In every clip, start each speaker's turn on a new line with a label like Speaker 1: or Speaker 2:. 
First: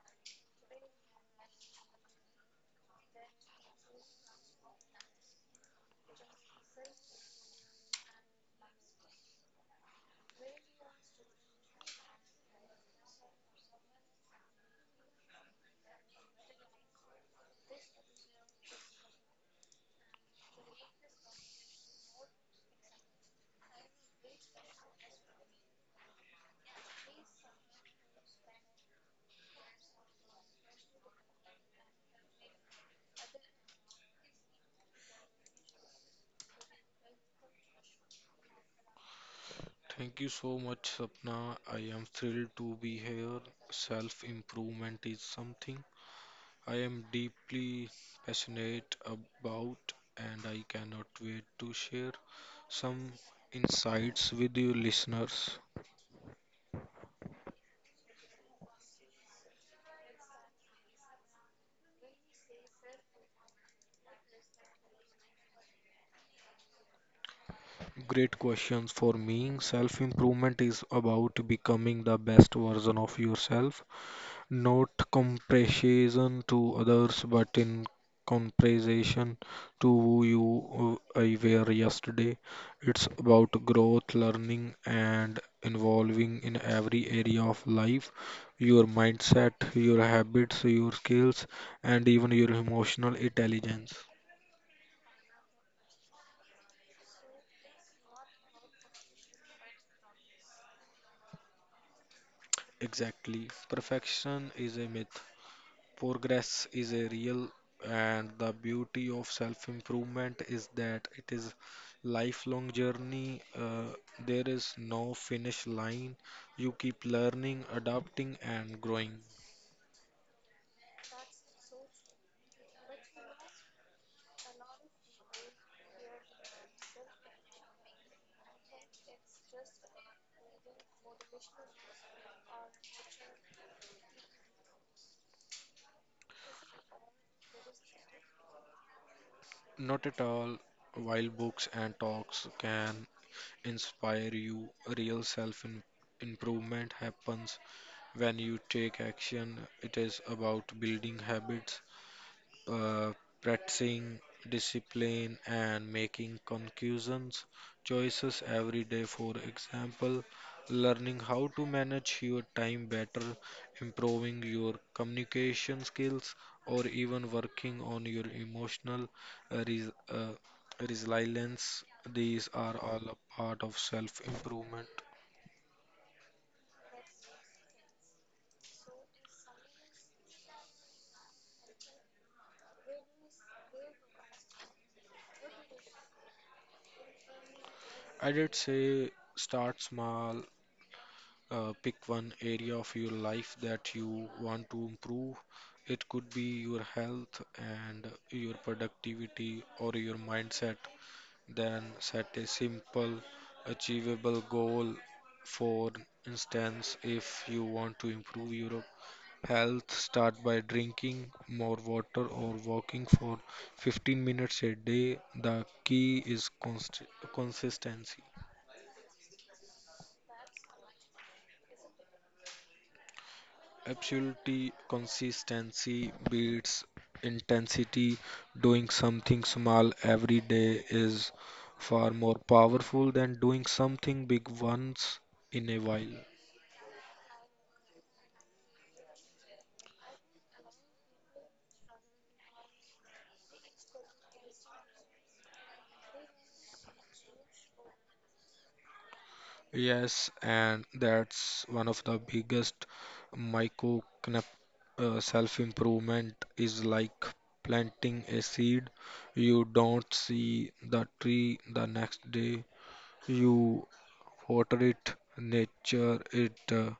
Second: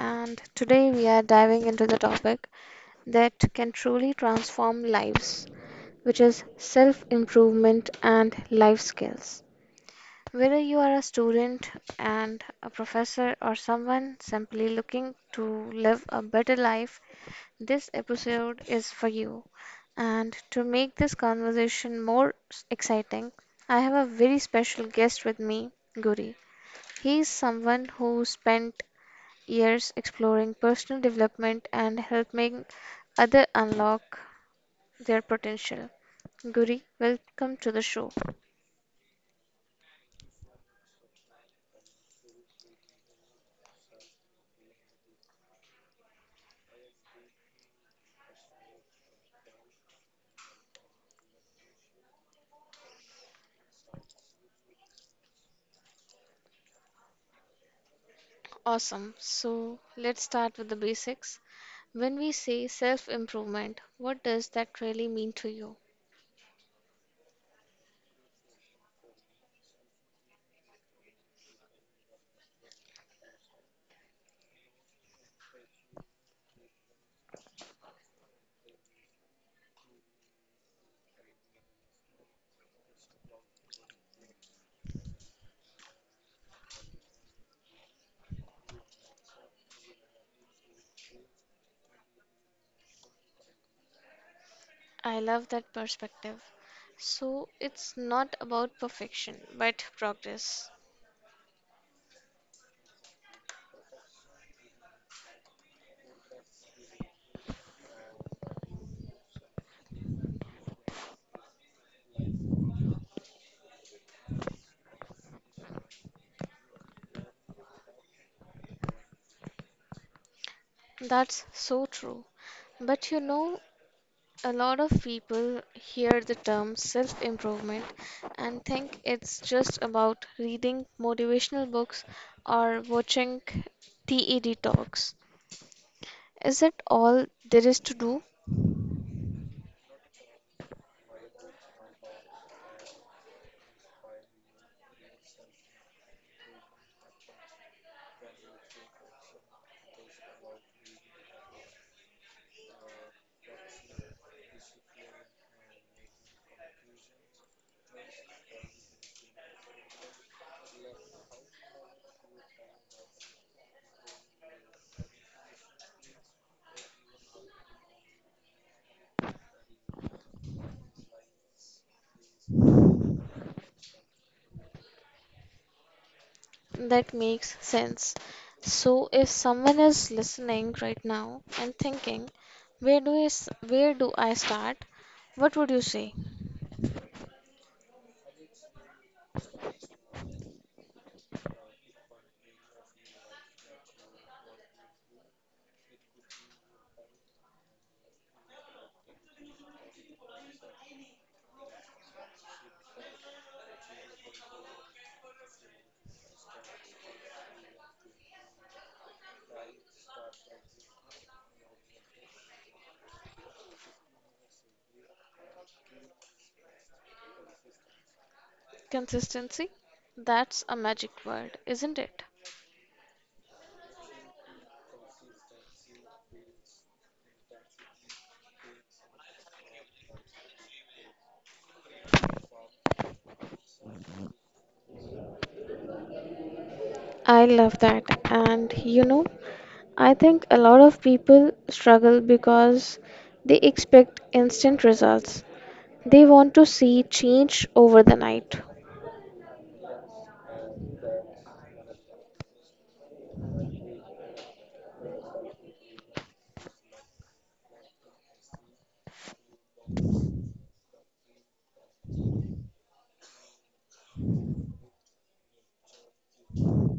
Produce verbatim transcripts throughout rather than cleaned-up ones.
Speaker 1: and today we are diving into the topic that can truly transform lives, which is self-improvement and life skills. Whether you are a student and a professor or someone simply looking to live a better life, this episode is for you. And to make this conversation more s- exciting, I have a very special guest with me, Guri. He is someone who spent years exploring personal development and helping others unlock their potential. Guri, welcome to the show.
Speaker 2: Thank you so much, Sapna. I am thrilled to be here. Self improvement is something I am deeply passionate about, and I cannot wait to share some insights with you listeners.
Speaker 1: Awesome. So let's start with the basics. When we say self improvement, what does that really mean to you?
Speaker 2: Great questions for me. Self improvement is about becoming the best version of yourself, not comparison to others, but in comparison to who you uh, I were yesterday. It's about growth, learning, and involving in every area of life, your mindset, your habits, your skills, and even your emotional intelligence.
Speaker 1: I love that perspective. So it's not about perfection, but progress.
Speaker 2: Exactly. Perfection is a myth. Progress is a real, and the beauty of self improvement is that it is lifelong journey. Uh, there is no finish line. You keep learning, adapting, and growing.
Speaker 1: That's so true. But you know, a lot of people hear the term self improvement and think it's just about reading motivational books or watching TED talks. Is that all there is to do?
Speaker 2: Not at all. While books and talks can inspire you, real self im- improvement happens when you take action. It is about building habits, uh, practicing discipline, and making conclusions choices every day. For example, learning how to manage your time better, improving your communication skills, or even working on your emotional uh, res- uh, resilience. These are all a part of self improvement.
Speaker 1: That makes sense. So if someone is listening right now and thinking, where do I, s- where do I start? What would you say?
Speaker 2: I did say, start small. Uh, pick one area of your life that you want to improve. It could be your health and your productivity or your mindset. Then set a simple, achievable goal. For instance, if you want to improve your health, start by drinking more water or walking for fifteen minutes a day. The key is const- consistency.
Speaker 1: Consistency? That's a magic word, isn't it?
Speaker 2: Absolutely, consistency beats intensity. Doing something small every day is far more powerful than doing something big once in a while.
Speaker 1: I love that. And you know, I think a lot of people struggle because they expect instant results. They want to see change over the night.
Speaker 2: Yes, and that's one of the biggest. Micro uh, Self improvement is like planting a seed. You don't see the tree the next day. You water it, nature it. uh,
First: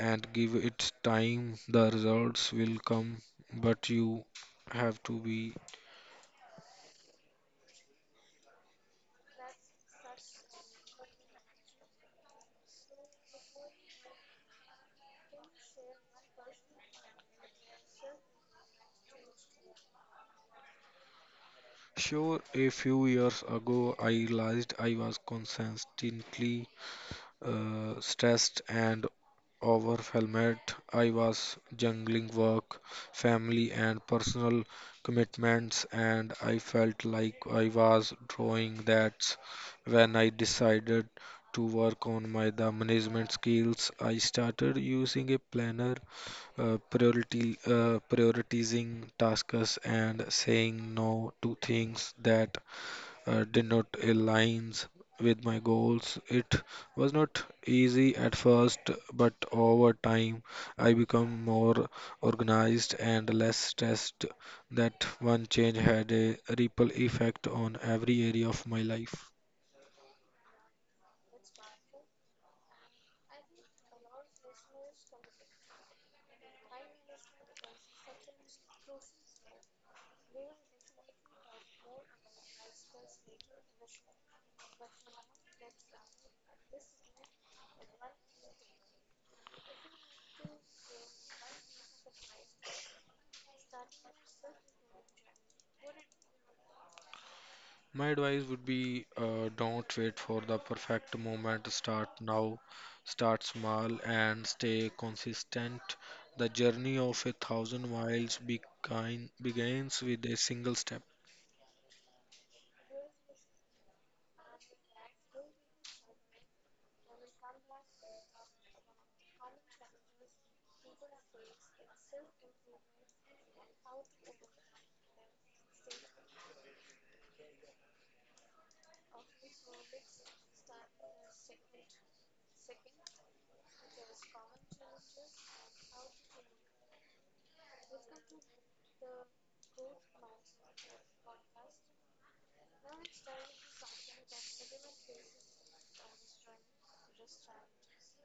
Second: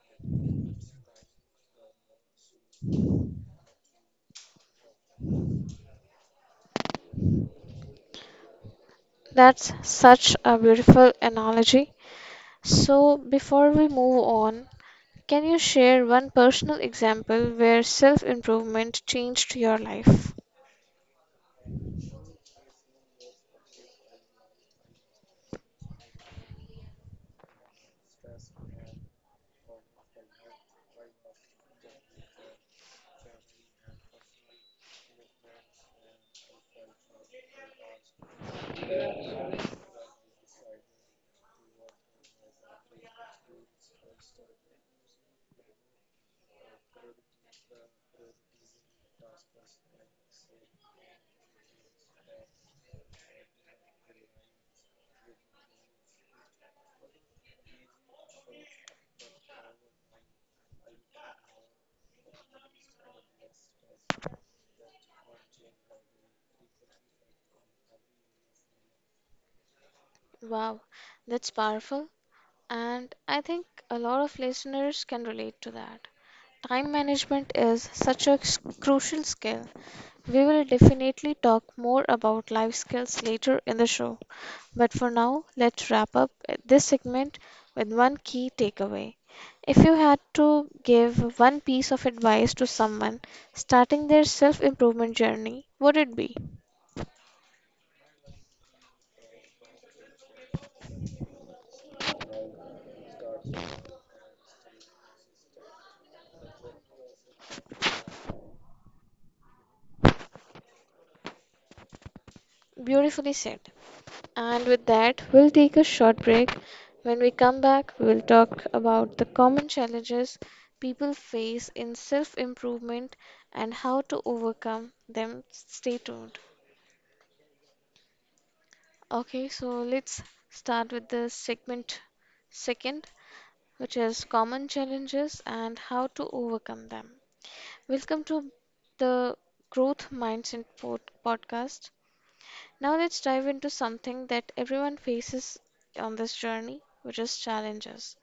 Speaker 2: and give it time. The results will come. But you have to be
Speaker 1: That's such a beautiful analogy. So, before we move on, can you share one personal example where self improvement changed your life?
Speaker 2: sure. A few years ago, I realized I was constantly uh, stressed and overwhelmed. I was juggling work, family, and personal commitments, and I felt like I was drawing. That's when I decided to work on my the management skills. I started using a planner, uh, priority uh, prioritizing tasks and saying no to things that uh, did not aligns with my goals. It was not easy at first, but over time I become more organized and less stressed. That one change had a ripple effect on every area of my life.
Speaker 1: Wow, that's powerful. And I think a lot of listeners can relate to that. Time management is such a s- crucial skill. We will definitely talk more about life skills later in the show. But for now, let's wrap up this segment with one key takeaway. If you had to give one piece of advice to someone starting their self improvement journey, what would it be?
Speaker 2: My advice would be, uh, don't wait for the perfect moment. Start now, start small, and stay consistent. The journey of a thousand miles begin, begins with a single step.
Speaker 1: Beautifully said. And with that, we'll take a short break. When we come back, we'll talk about the common challenges people face in self improvement and how to overcome them. Stay tuned. Okay, so let's start with the segment second, which is common challenges and how to overcome them. Welcome to the Growth Mindset pod- podcast. Now let's dive into something that everyone faces on this journey, which is challenges.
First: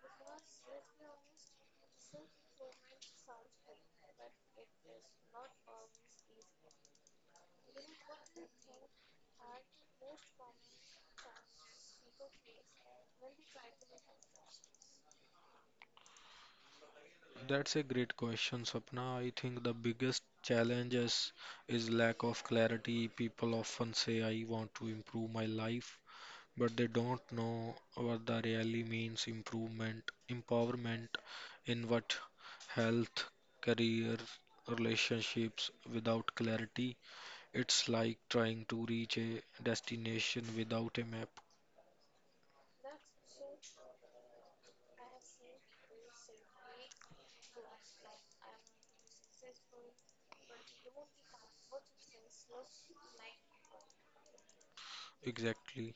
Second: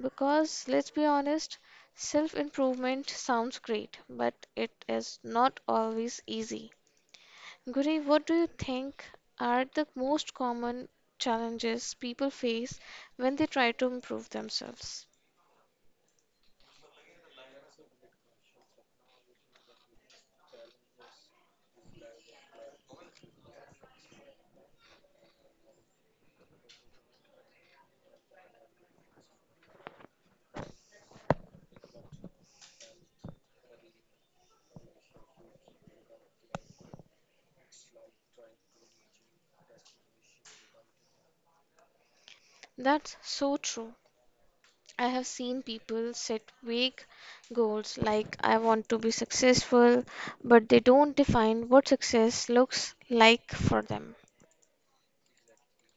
Speaker 1: Because let's be honest, self-improvement sounds great, but it is not always easy. Guri, what do you think are the most common challenges people face when they try to improve themselves?
Speaker 2: That's a great question, Sapna. I think the biggest challenge is, is lack of clarity. People often say, I want to improve my life, but they don't know what that really means. Improvement, empowerment in what? Health, career, relationships? Without clarity, it's like trying to reach a destination without a map.
Speaker 1: That's so true. I have seen people set vague goals like I want to be successful, but they don't define what success looks like for them.
Speaker 2: Exactly.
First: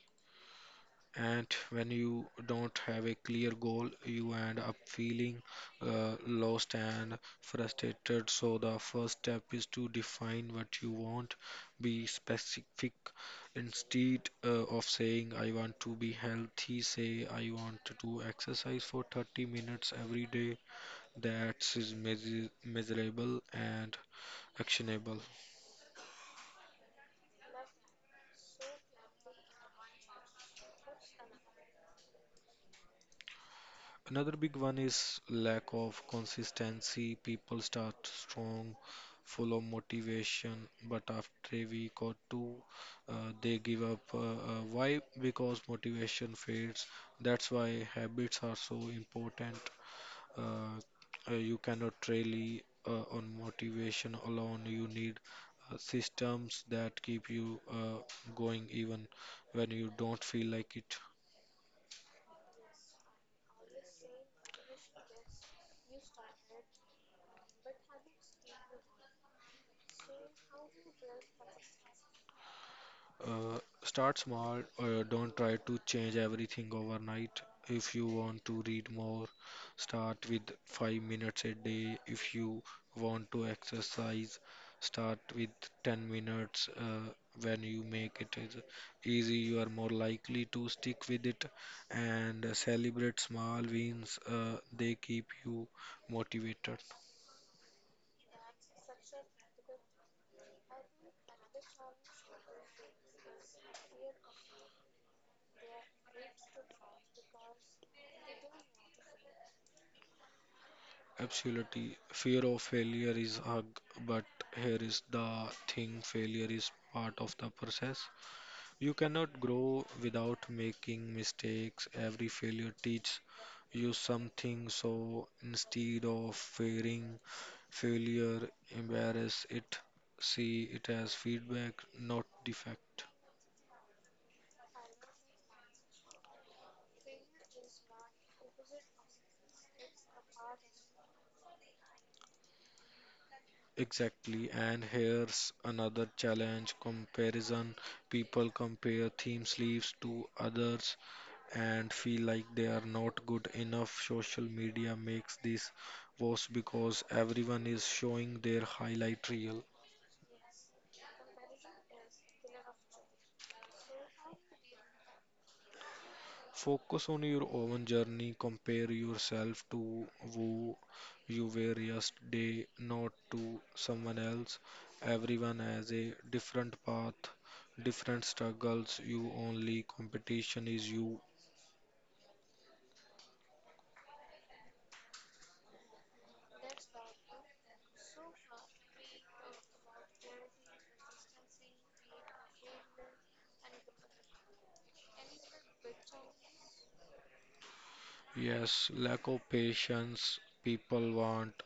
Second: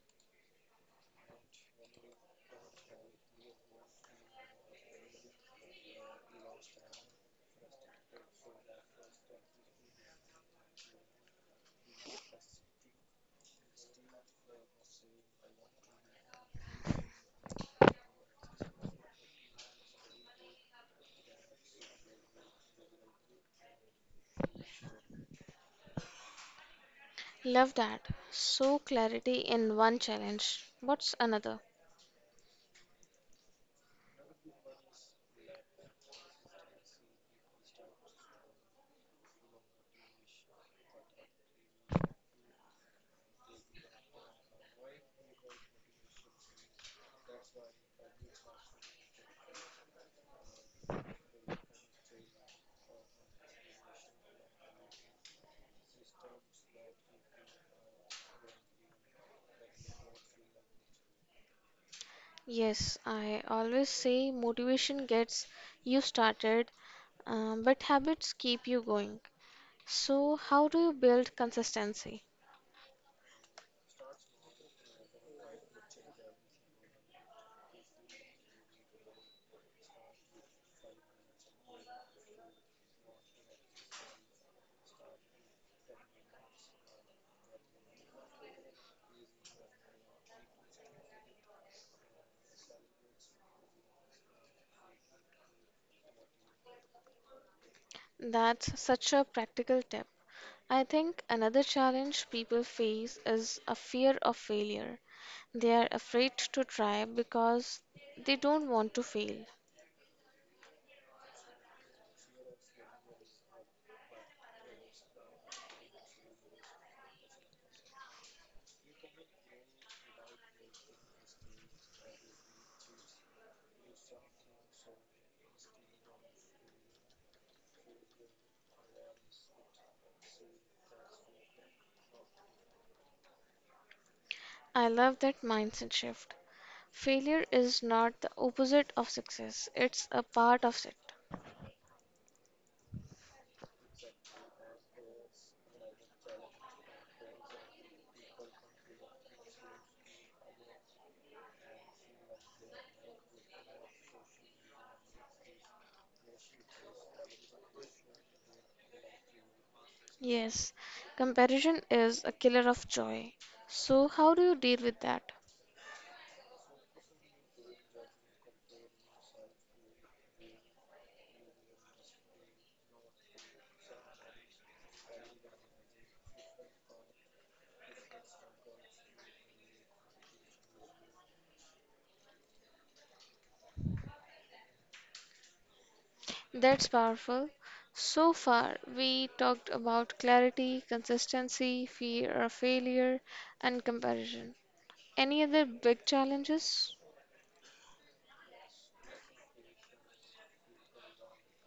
Speaker 2: And when you don't have a clear goal, you end up feeling uh, lost and frustrated. So, the first step is to define what you want, be specific. Instead uh, of saying, I want to be healthy, say, I want to exercise for thirty minutes every day. That is measur- measurable and actionable.
Speaker 1: Love that. So, clarity in one challenge. What's another?
Speaker 2: Another big one is lack of consistency. People start strong, full of motivation, but after a week or two, uh, they give up. Uh, uh, why? Because motivation fades. That's why habits are so important. Uh, uh, you cannot really uh, on motivation alone. You need uh, systems that keep you uh, going even when you don't feel like it.
Speaker 1: Yes, I always say motivation gets you started, uh, but habits keep you going. So, how do you build consistency?
Speaker 2: Uh, Start small. Uh, don't try to change everything overnight. If you want to read more, start with five minutes a day. If you want to exercise, start with ten minutes. Uh, when you make it is easy, you are more likely to stick with it, and celebrate small wins. Uh, they keep you motivated.
Speaker 1: That's such a practical tip. I think another challenge people face is a fear of failure. They are afraid to try because they don't want to fail.
Speaker 2: Absolutely. Fear of failure is hug, but here is the thing, failure is part of the process. You cannot grow without making mistakes. Every failure teaches you something, so instead of fearing failure, embrace it. See it as feedback, not defect.
Speaker 1: I love that mindset shift. Failure is not the opposite of success, it's a part of it.
Speaker 2: Exactly, and here's another challenge, comparison. People compare theme sleeves to others and feel like they are not good enough. Social media makes this worse because everyone is showing their highlight reel.
Speaker 1: Yes, comparison is a killer of joy. So, how do you deal with that?
Speaker 2: Focus on your own journey. Compare yourself to who you were yesterday, not to someone else. Everyone has a different path, different struggles. Your only competition is you.
Speaker 1: That's powerful. So far, we talked about clarity, consistency, fear of failure, and comparison. Any other big challenges?
Speaker 2: Yes, lack of patience. People want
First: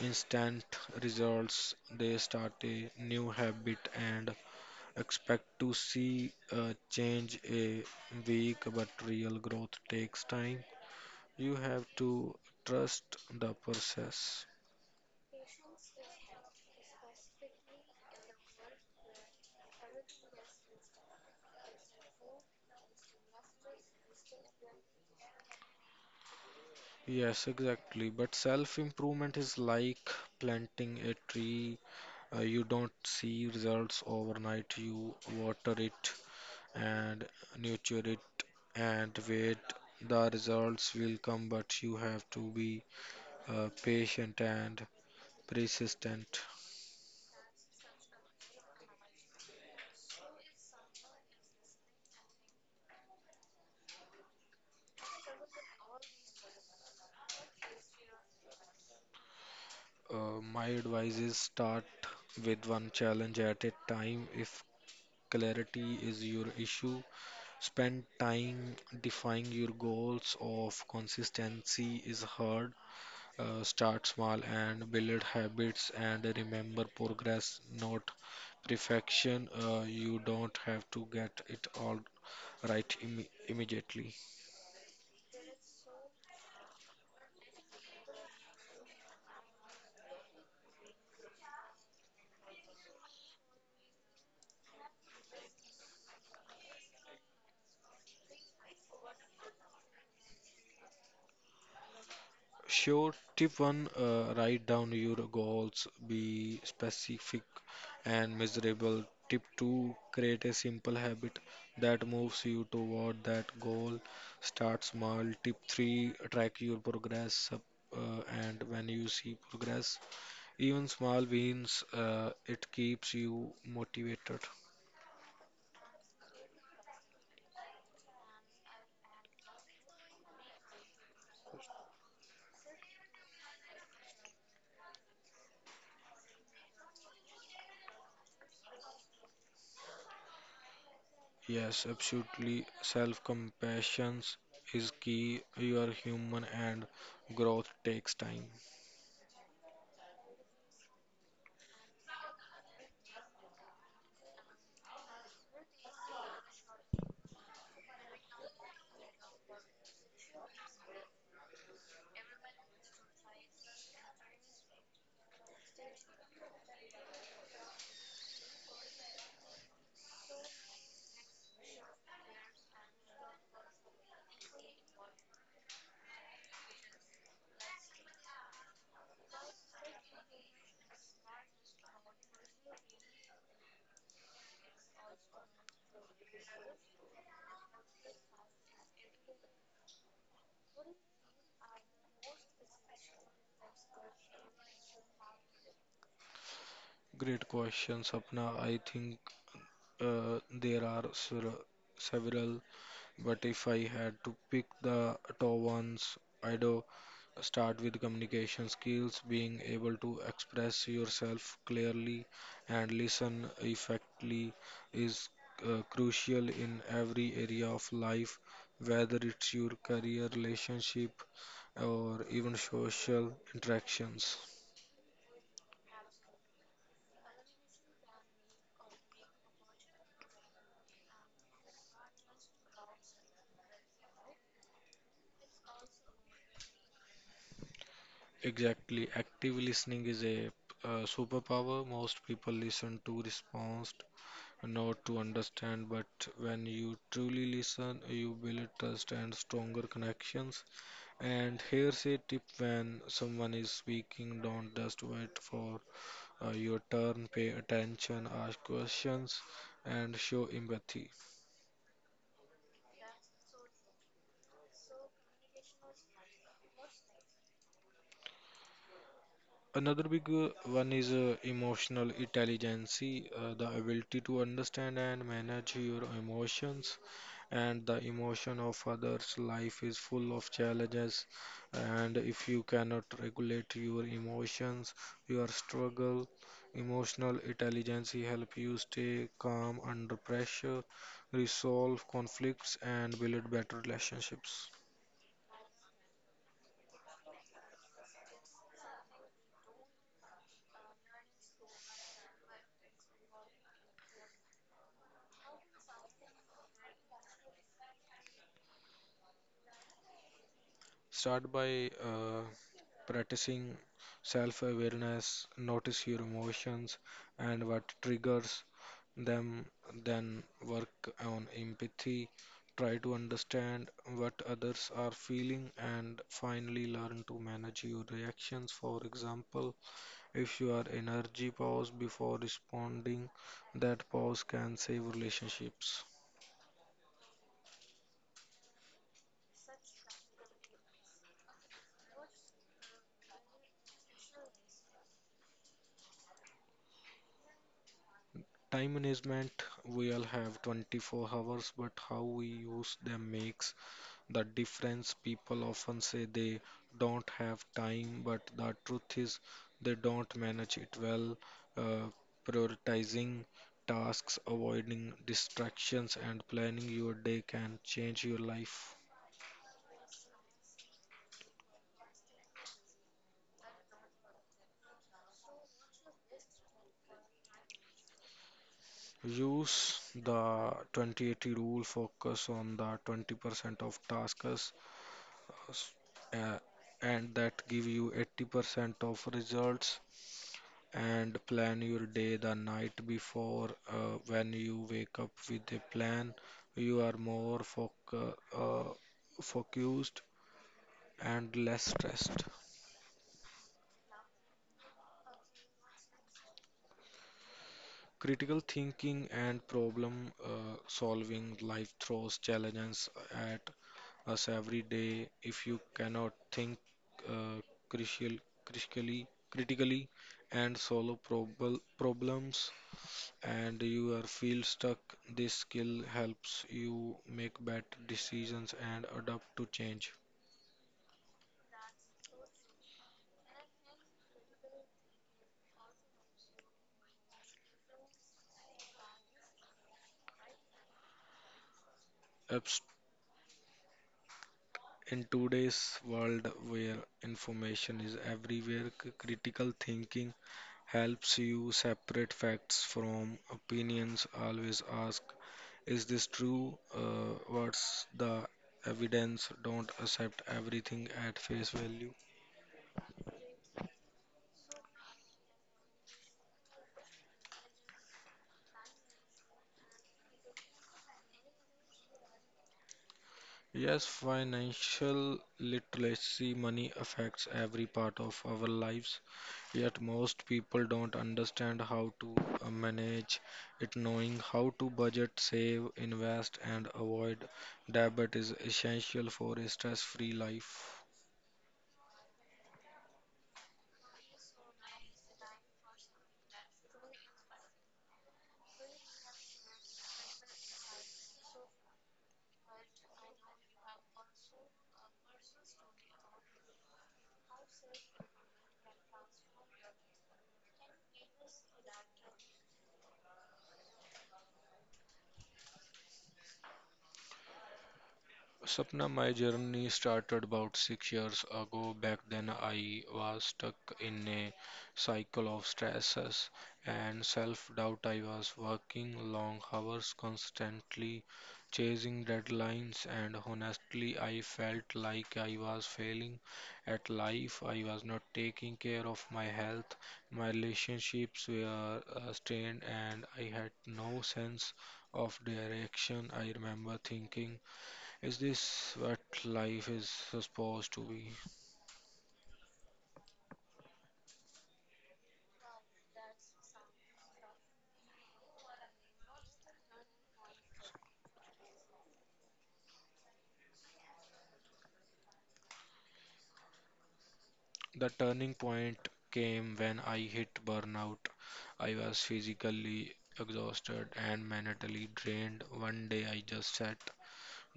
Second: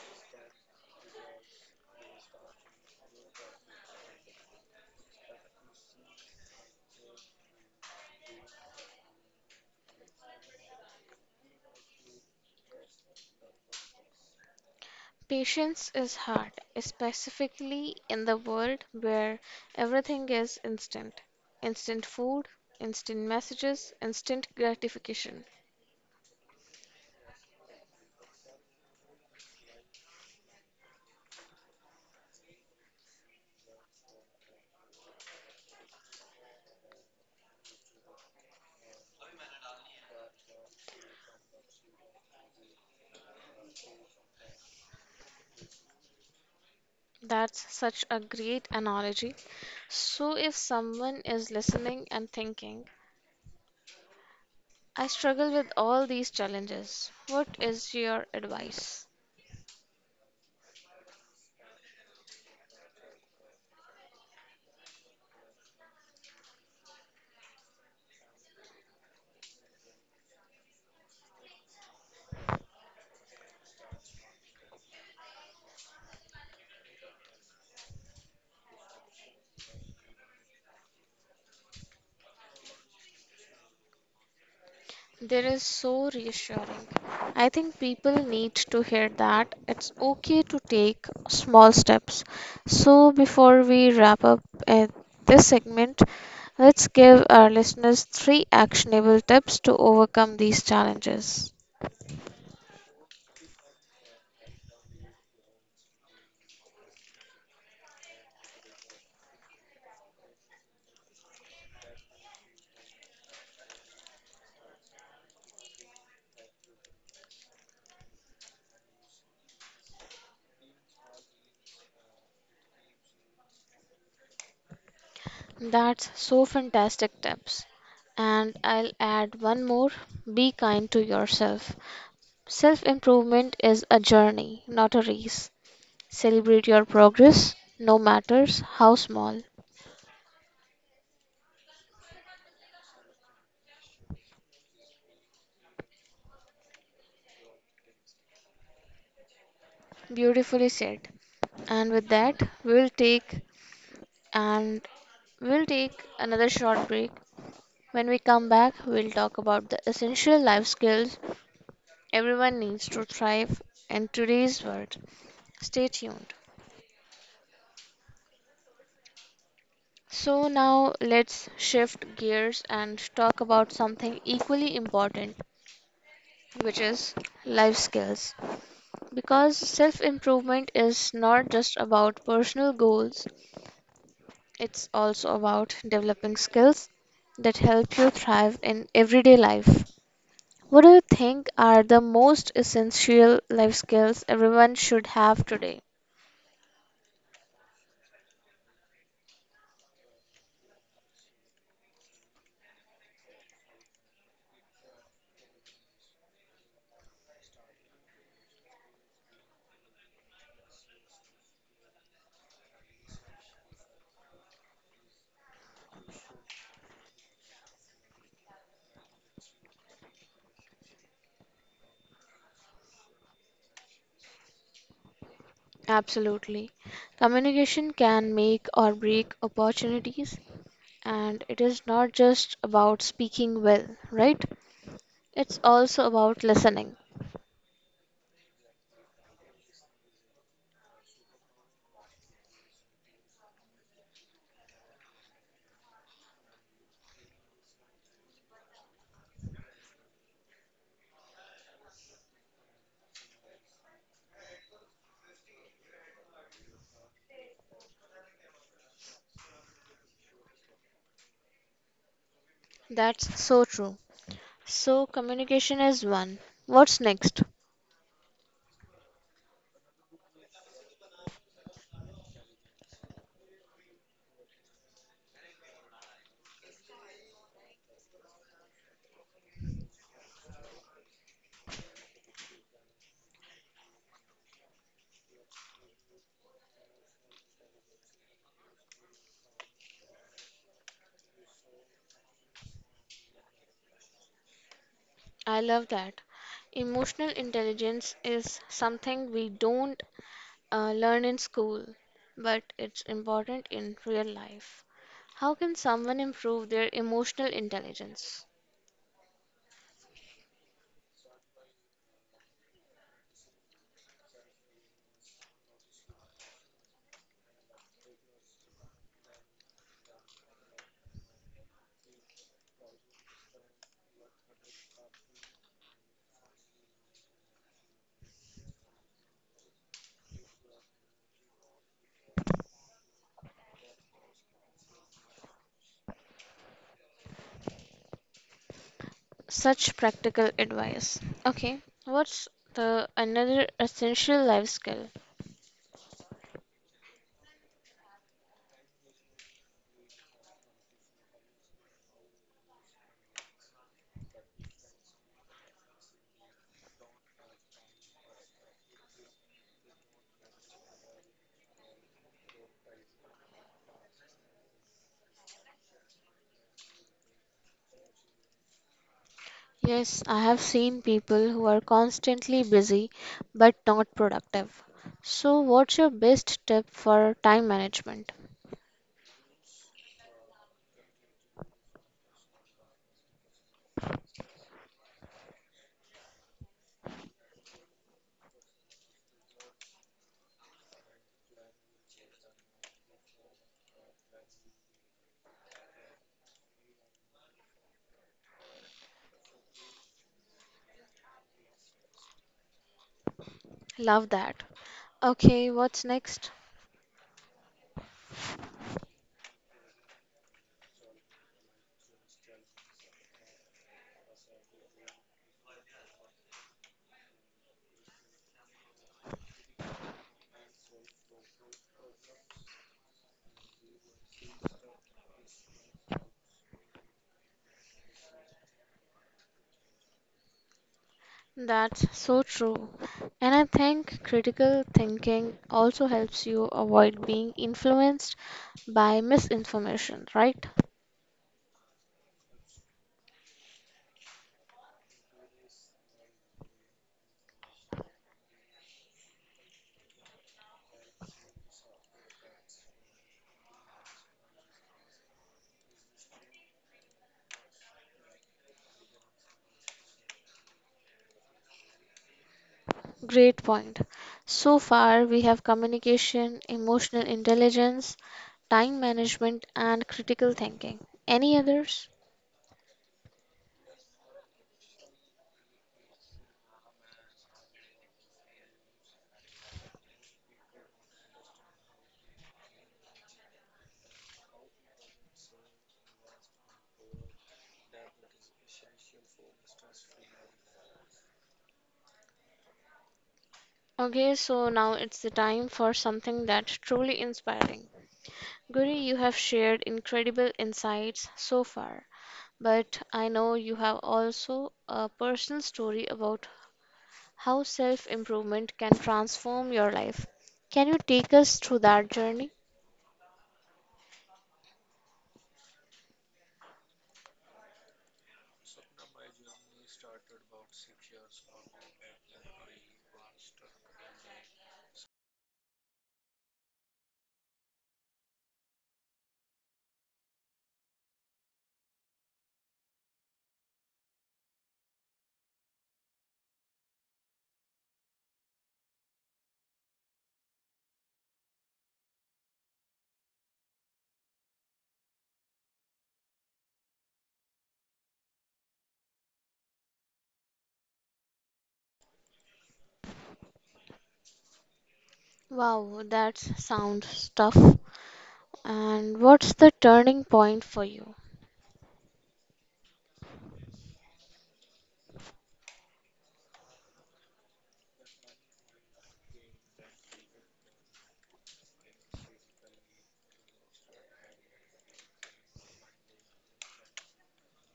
Speaker 2: instant results. They start a new habit and expect to see a change a week, but real growth takes time. You have to trust the process.
Speaker 1: Patience is hard, specifically in the world where everything is instant. Instant food, instant messages, instant gratification.
Speaker 2: Yes, exactly. But self-improvement is like planting a tree. Uh, you don't see results overnight. You water it and nurture it and wait. The results will come, but you have to be uh, patient and persistent.
Speaker 1: That's such a great analogy. So, if someone is listening and thinking, I struggle with all these challenges, what is your advice?
Speaker 2: Uh, my advice is, start with one challenge at a time. If clarity is your issue, spend time defining your goals. Of consistency is hard, Uh, start small and build habits, and remember progress, not perfection. Uh, you don't have to get it all right imme- immediately.
Speaker 1: That is so reassuring. I think people need to hear that it's okay to take small steps. So, before we wrap up uh, this segment, let's give our listeners three actionable tips to overcome these challenges.
Speaker 2: Sure. Tip one, uh, write down your goals, be specific and measurable. Tip two, create a simple habit that moves you toward that goal. Start small. Tip three, track your progress up, uh, and when you see progress, even small wins, uh, it keeps you motivated.
Speaker 1: That's so fantastic tips. And I'll add one more, be kind to yourself. Self improvement is a journey, not a race. Celebrate your progress, no matters how small.
Speaker 2: Yes, absolutely. Self-compassion is key. You are human and growth takes time.
Speaker 1: Beautifully said. And with that, we will take and we'll take another short break. When we come back, we'll talk about the essential life skills everyone needs to thrive in today's world. Stay tuned. So now let's shift gears and talk about something equally important, which is life skills. Because self improvement is not just about personal goals, it's also about developing skills that help you thrive in everyday life. What do you think are the most essential life skills everyone should have today?
Speaker 2: Great question, Sapna. I think uh, there are sever- several, but if I had to pick the top ones, I'd uh, start with communication skills. Being able to express yourself clearly and listen effectively is uh, crucial in every area of life, whether it's your career, relationship, or even social interactions.
Speaker 1: Absolutely. Communication can make or break opportunities, and it is not just about speaking well, right? It's also about listening.
Speaker 2: Exactly. Active listening is a uh, superpower. Most people listen to respond, not to understand. But when you truly listen, you build trust and stronger connections. And here's a tip, when someone is speaking, don't just wait for uh, your turn. Pay attention, ask questions, and show empathy.
Speaker 1: That's so true. So, communication is one. What's next?
Speaker 2: Another big uh, one is uh, emotional intelligence, uh, the ability to understand and manage your emotions and the emotion of others. Life is full of challenges, and if you cannot regulate your emotions, your struggle, emotional intelligence help you stay calm under pressure, resolve conflicts, and build better relationships.
Speaker 1: I love that. Emotional intelligence is something we don't uh, learn in school, but it's important in real life. How can someone improve their emotional intelligence?
Speaker 2: Start by uh, practicing self awareness, notice your emotions and what triggers them, then work on empathy, try to understand what others are feeling, and finally learn to manage your reactions. For example, if you are energy, pause before responding. That pause can save relationships.
Speaker 1: Such practical advice. Okay, what's the another essential life skill?
Speaker 2: Time management. We all have twenty-four hours, but how we use them makes the difference. People often say they don't have time, but the truth is they don't manage it well. Uh, Prioritizing tasks, avoiding distractions, and planning your day can change your life.
Speaker 1: Yes, I have seen people who are constantly busy but not productive. So, what's your best tip for time management?
Speaker 2: Use the twenty eighty rule, focus on the twenty percent of tasks s- uh, and that give you eighty percent of results, and plan your day the night before. Uh, when you wake up with a plan, you are more foc- uh, uh, focused and less stressed.
Speaker 1: Love that. Okay, what's next?
Speaker 2: Critical thinking and problem uh, solving. Life throws challenges at us every day. If you cannot think uh, critical, critically, critically and solve prob- problems, and you are feel stuck, this skill helps you make better decisions and adapt to change.
Speaker 1: That's so true. And I think critical thinking also helps you avoid being influenced by misinformation, right?
Speaker 2: In today's world where information is everywhere, c- critical thinking helps you separate facts from opinions. Always ask, is this true? Uh, what's the evidence? Don't accept everything at face value.
Speaker 1: Great point. So far, we have communication, emotional intelligence, time management, and critical thinking. Any others?
Speaker 2: Yes, financial literacy. Money affects every part of our lives, yet most people don't understand how to uh, manage it. Knowing how to budget, save, invest, and avoid debt is essential for a stress-free life.
Speaker 1: Okay, so now it's the time for something that's truly inspiring. Guri, you have shared incredible insights so far, but I know you have also a personal story about how self improvement can transform your life. Can you take us through that journey?
Speaker 2: Sapna, my journey started about six years ago. Back then, I was stuck in a cycle of stresses and self doubt. I was working long hours, constantly chasing deadlines, and honestly, I felt like I was failing at life. I was not taking care of my health, my relationships were uh, strained, and I had no sense of direction. I remember thinking, is this what life is supposed to be?
Speaker 1: Wow, that sounds tough. And what's the turning point for you?
Speaker 2: The turning point came when I hit burnout. I was physically exhausted and mentally drained. One day I just sat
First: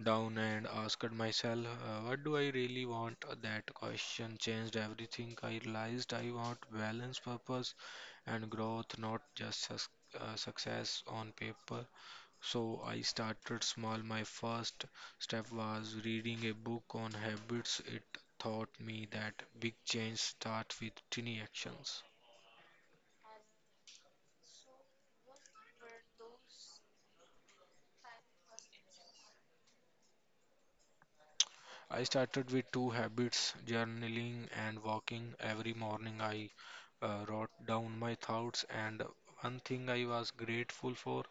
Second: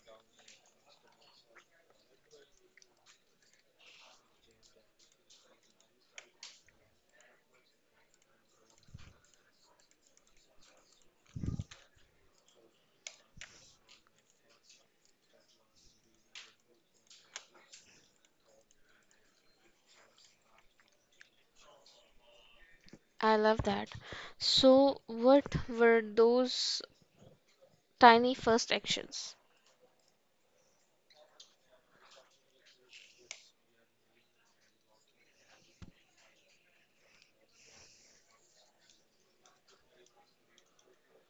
Speaker 2: down and asked myself, uh, what do I really want? That question changed everything. I realized I want balance, purpose, and growth, not just sus- uh, success on paper. So I started small. My first step was reading a book on habits. It taught me that big change starts with tiny actions.
Speaker 1: I love that. So, what were those tiny first actions?
Speaker 2: I started with two habits, journaling and walking. Every morning I uh, wrote down my thoughts and one thing I was grateful for,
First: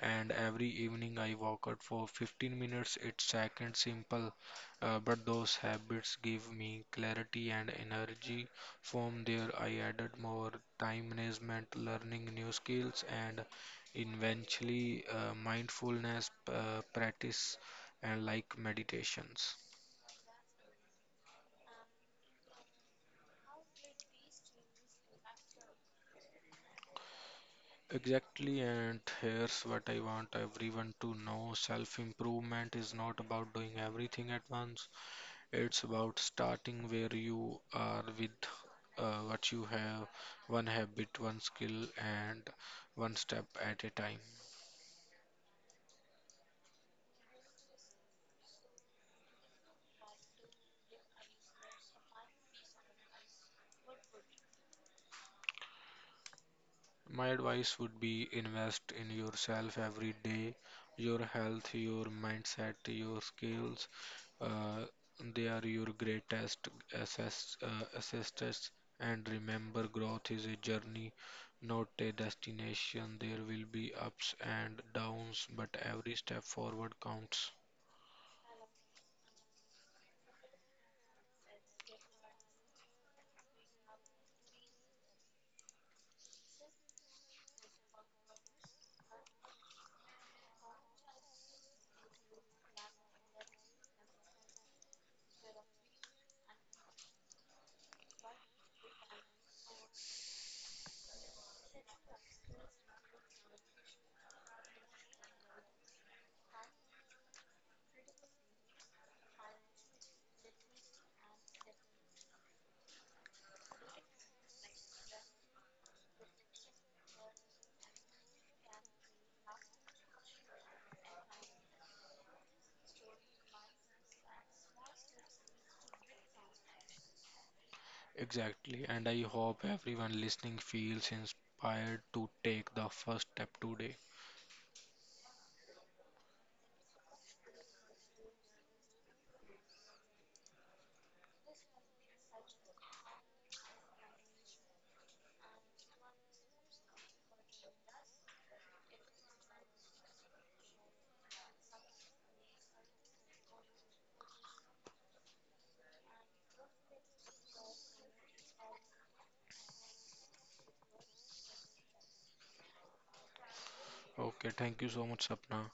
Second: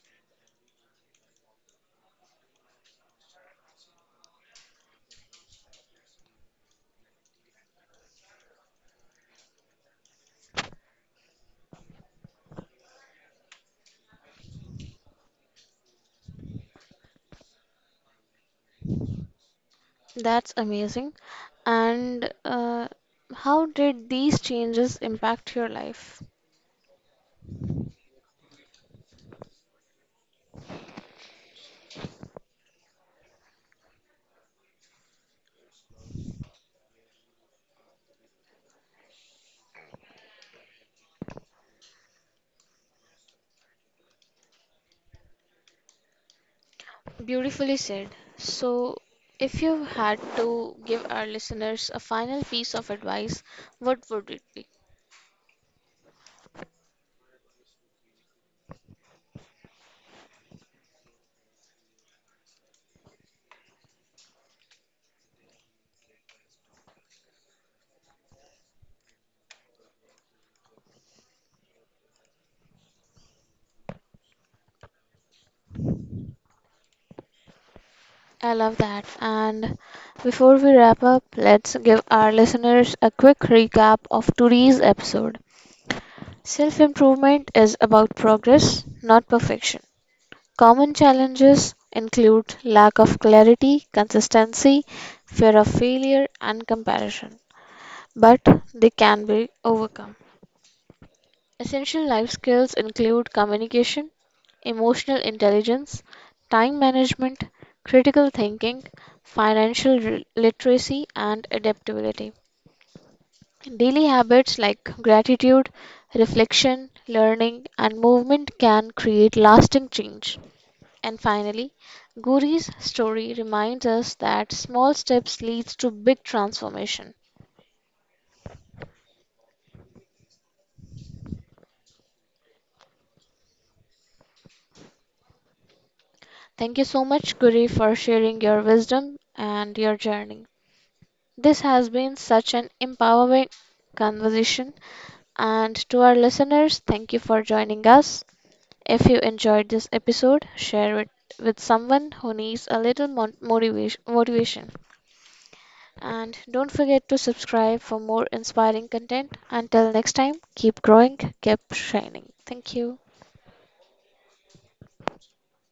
Speaker 2: and every evening I walked for fifteen minutes. It's second simple, uh, but those habits give me clarity and energy. From there, I added more, time management, learning new skills, and eventually uh, mindfulness uh, practice and like meditations.
Speaker 1: That's amazing. And uh, how did these changes impact your life?
Speaker 2: Exactly, and here's what I want everyone to know, self improvement is not about doing everything at once, it's about starting where you are with uh, what you have, one habit, one skill, and one step at a time.
Speaker 1: Beautifully said. So, if you had to give our listeners a final piece of advice, what would it be?
Speaker 2: My advice would be, invest in yourself every day, your health, your mindset, your skills. Uh, they are your greatest assess, uh, assets. And remember, growth is a journey, not a destination. There will be ups and downs, but every step forward counts.
Speaker 1: I love that. And before we wrap up, let's give our listeners a quick recap of today's episode. Self improvement is about progress, not perfection. Common challenges include lack of clarity, consistency, fear of failure, and comparison, but they can be overcome. Essential life skills include communication, emotional intelligence, time management, critical thinking, financial re- literacy, and adaptability. Daily habits like gratitude, reflection, learning, and movement can create lasting change. And finally, Guri's story reminds us that small steps leads to big transformation.
Speaker 2: Exactly. And I hope everyone listening feels inspired to take the first step today.
Speaker 1: Thank you so much Guri for sharing your wisdom and your journey. This has been such an empowering conversation, and to our listeners, thank you for joining us. If you enjoyed this episode, share it with someone who needs a little mon- motivation motivation. And don't forget to subscribe for more inspiring content. Until next time, keep growing, keep shining. Thank you.
Speaker 2: Okay, thank you so much, Sapna.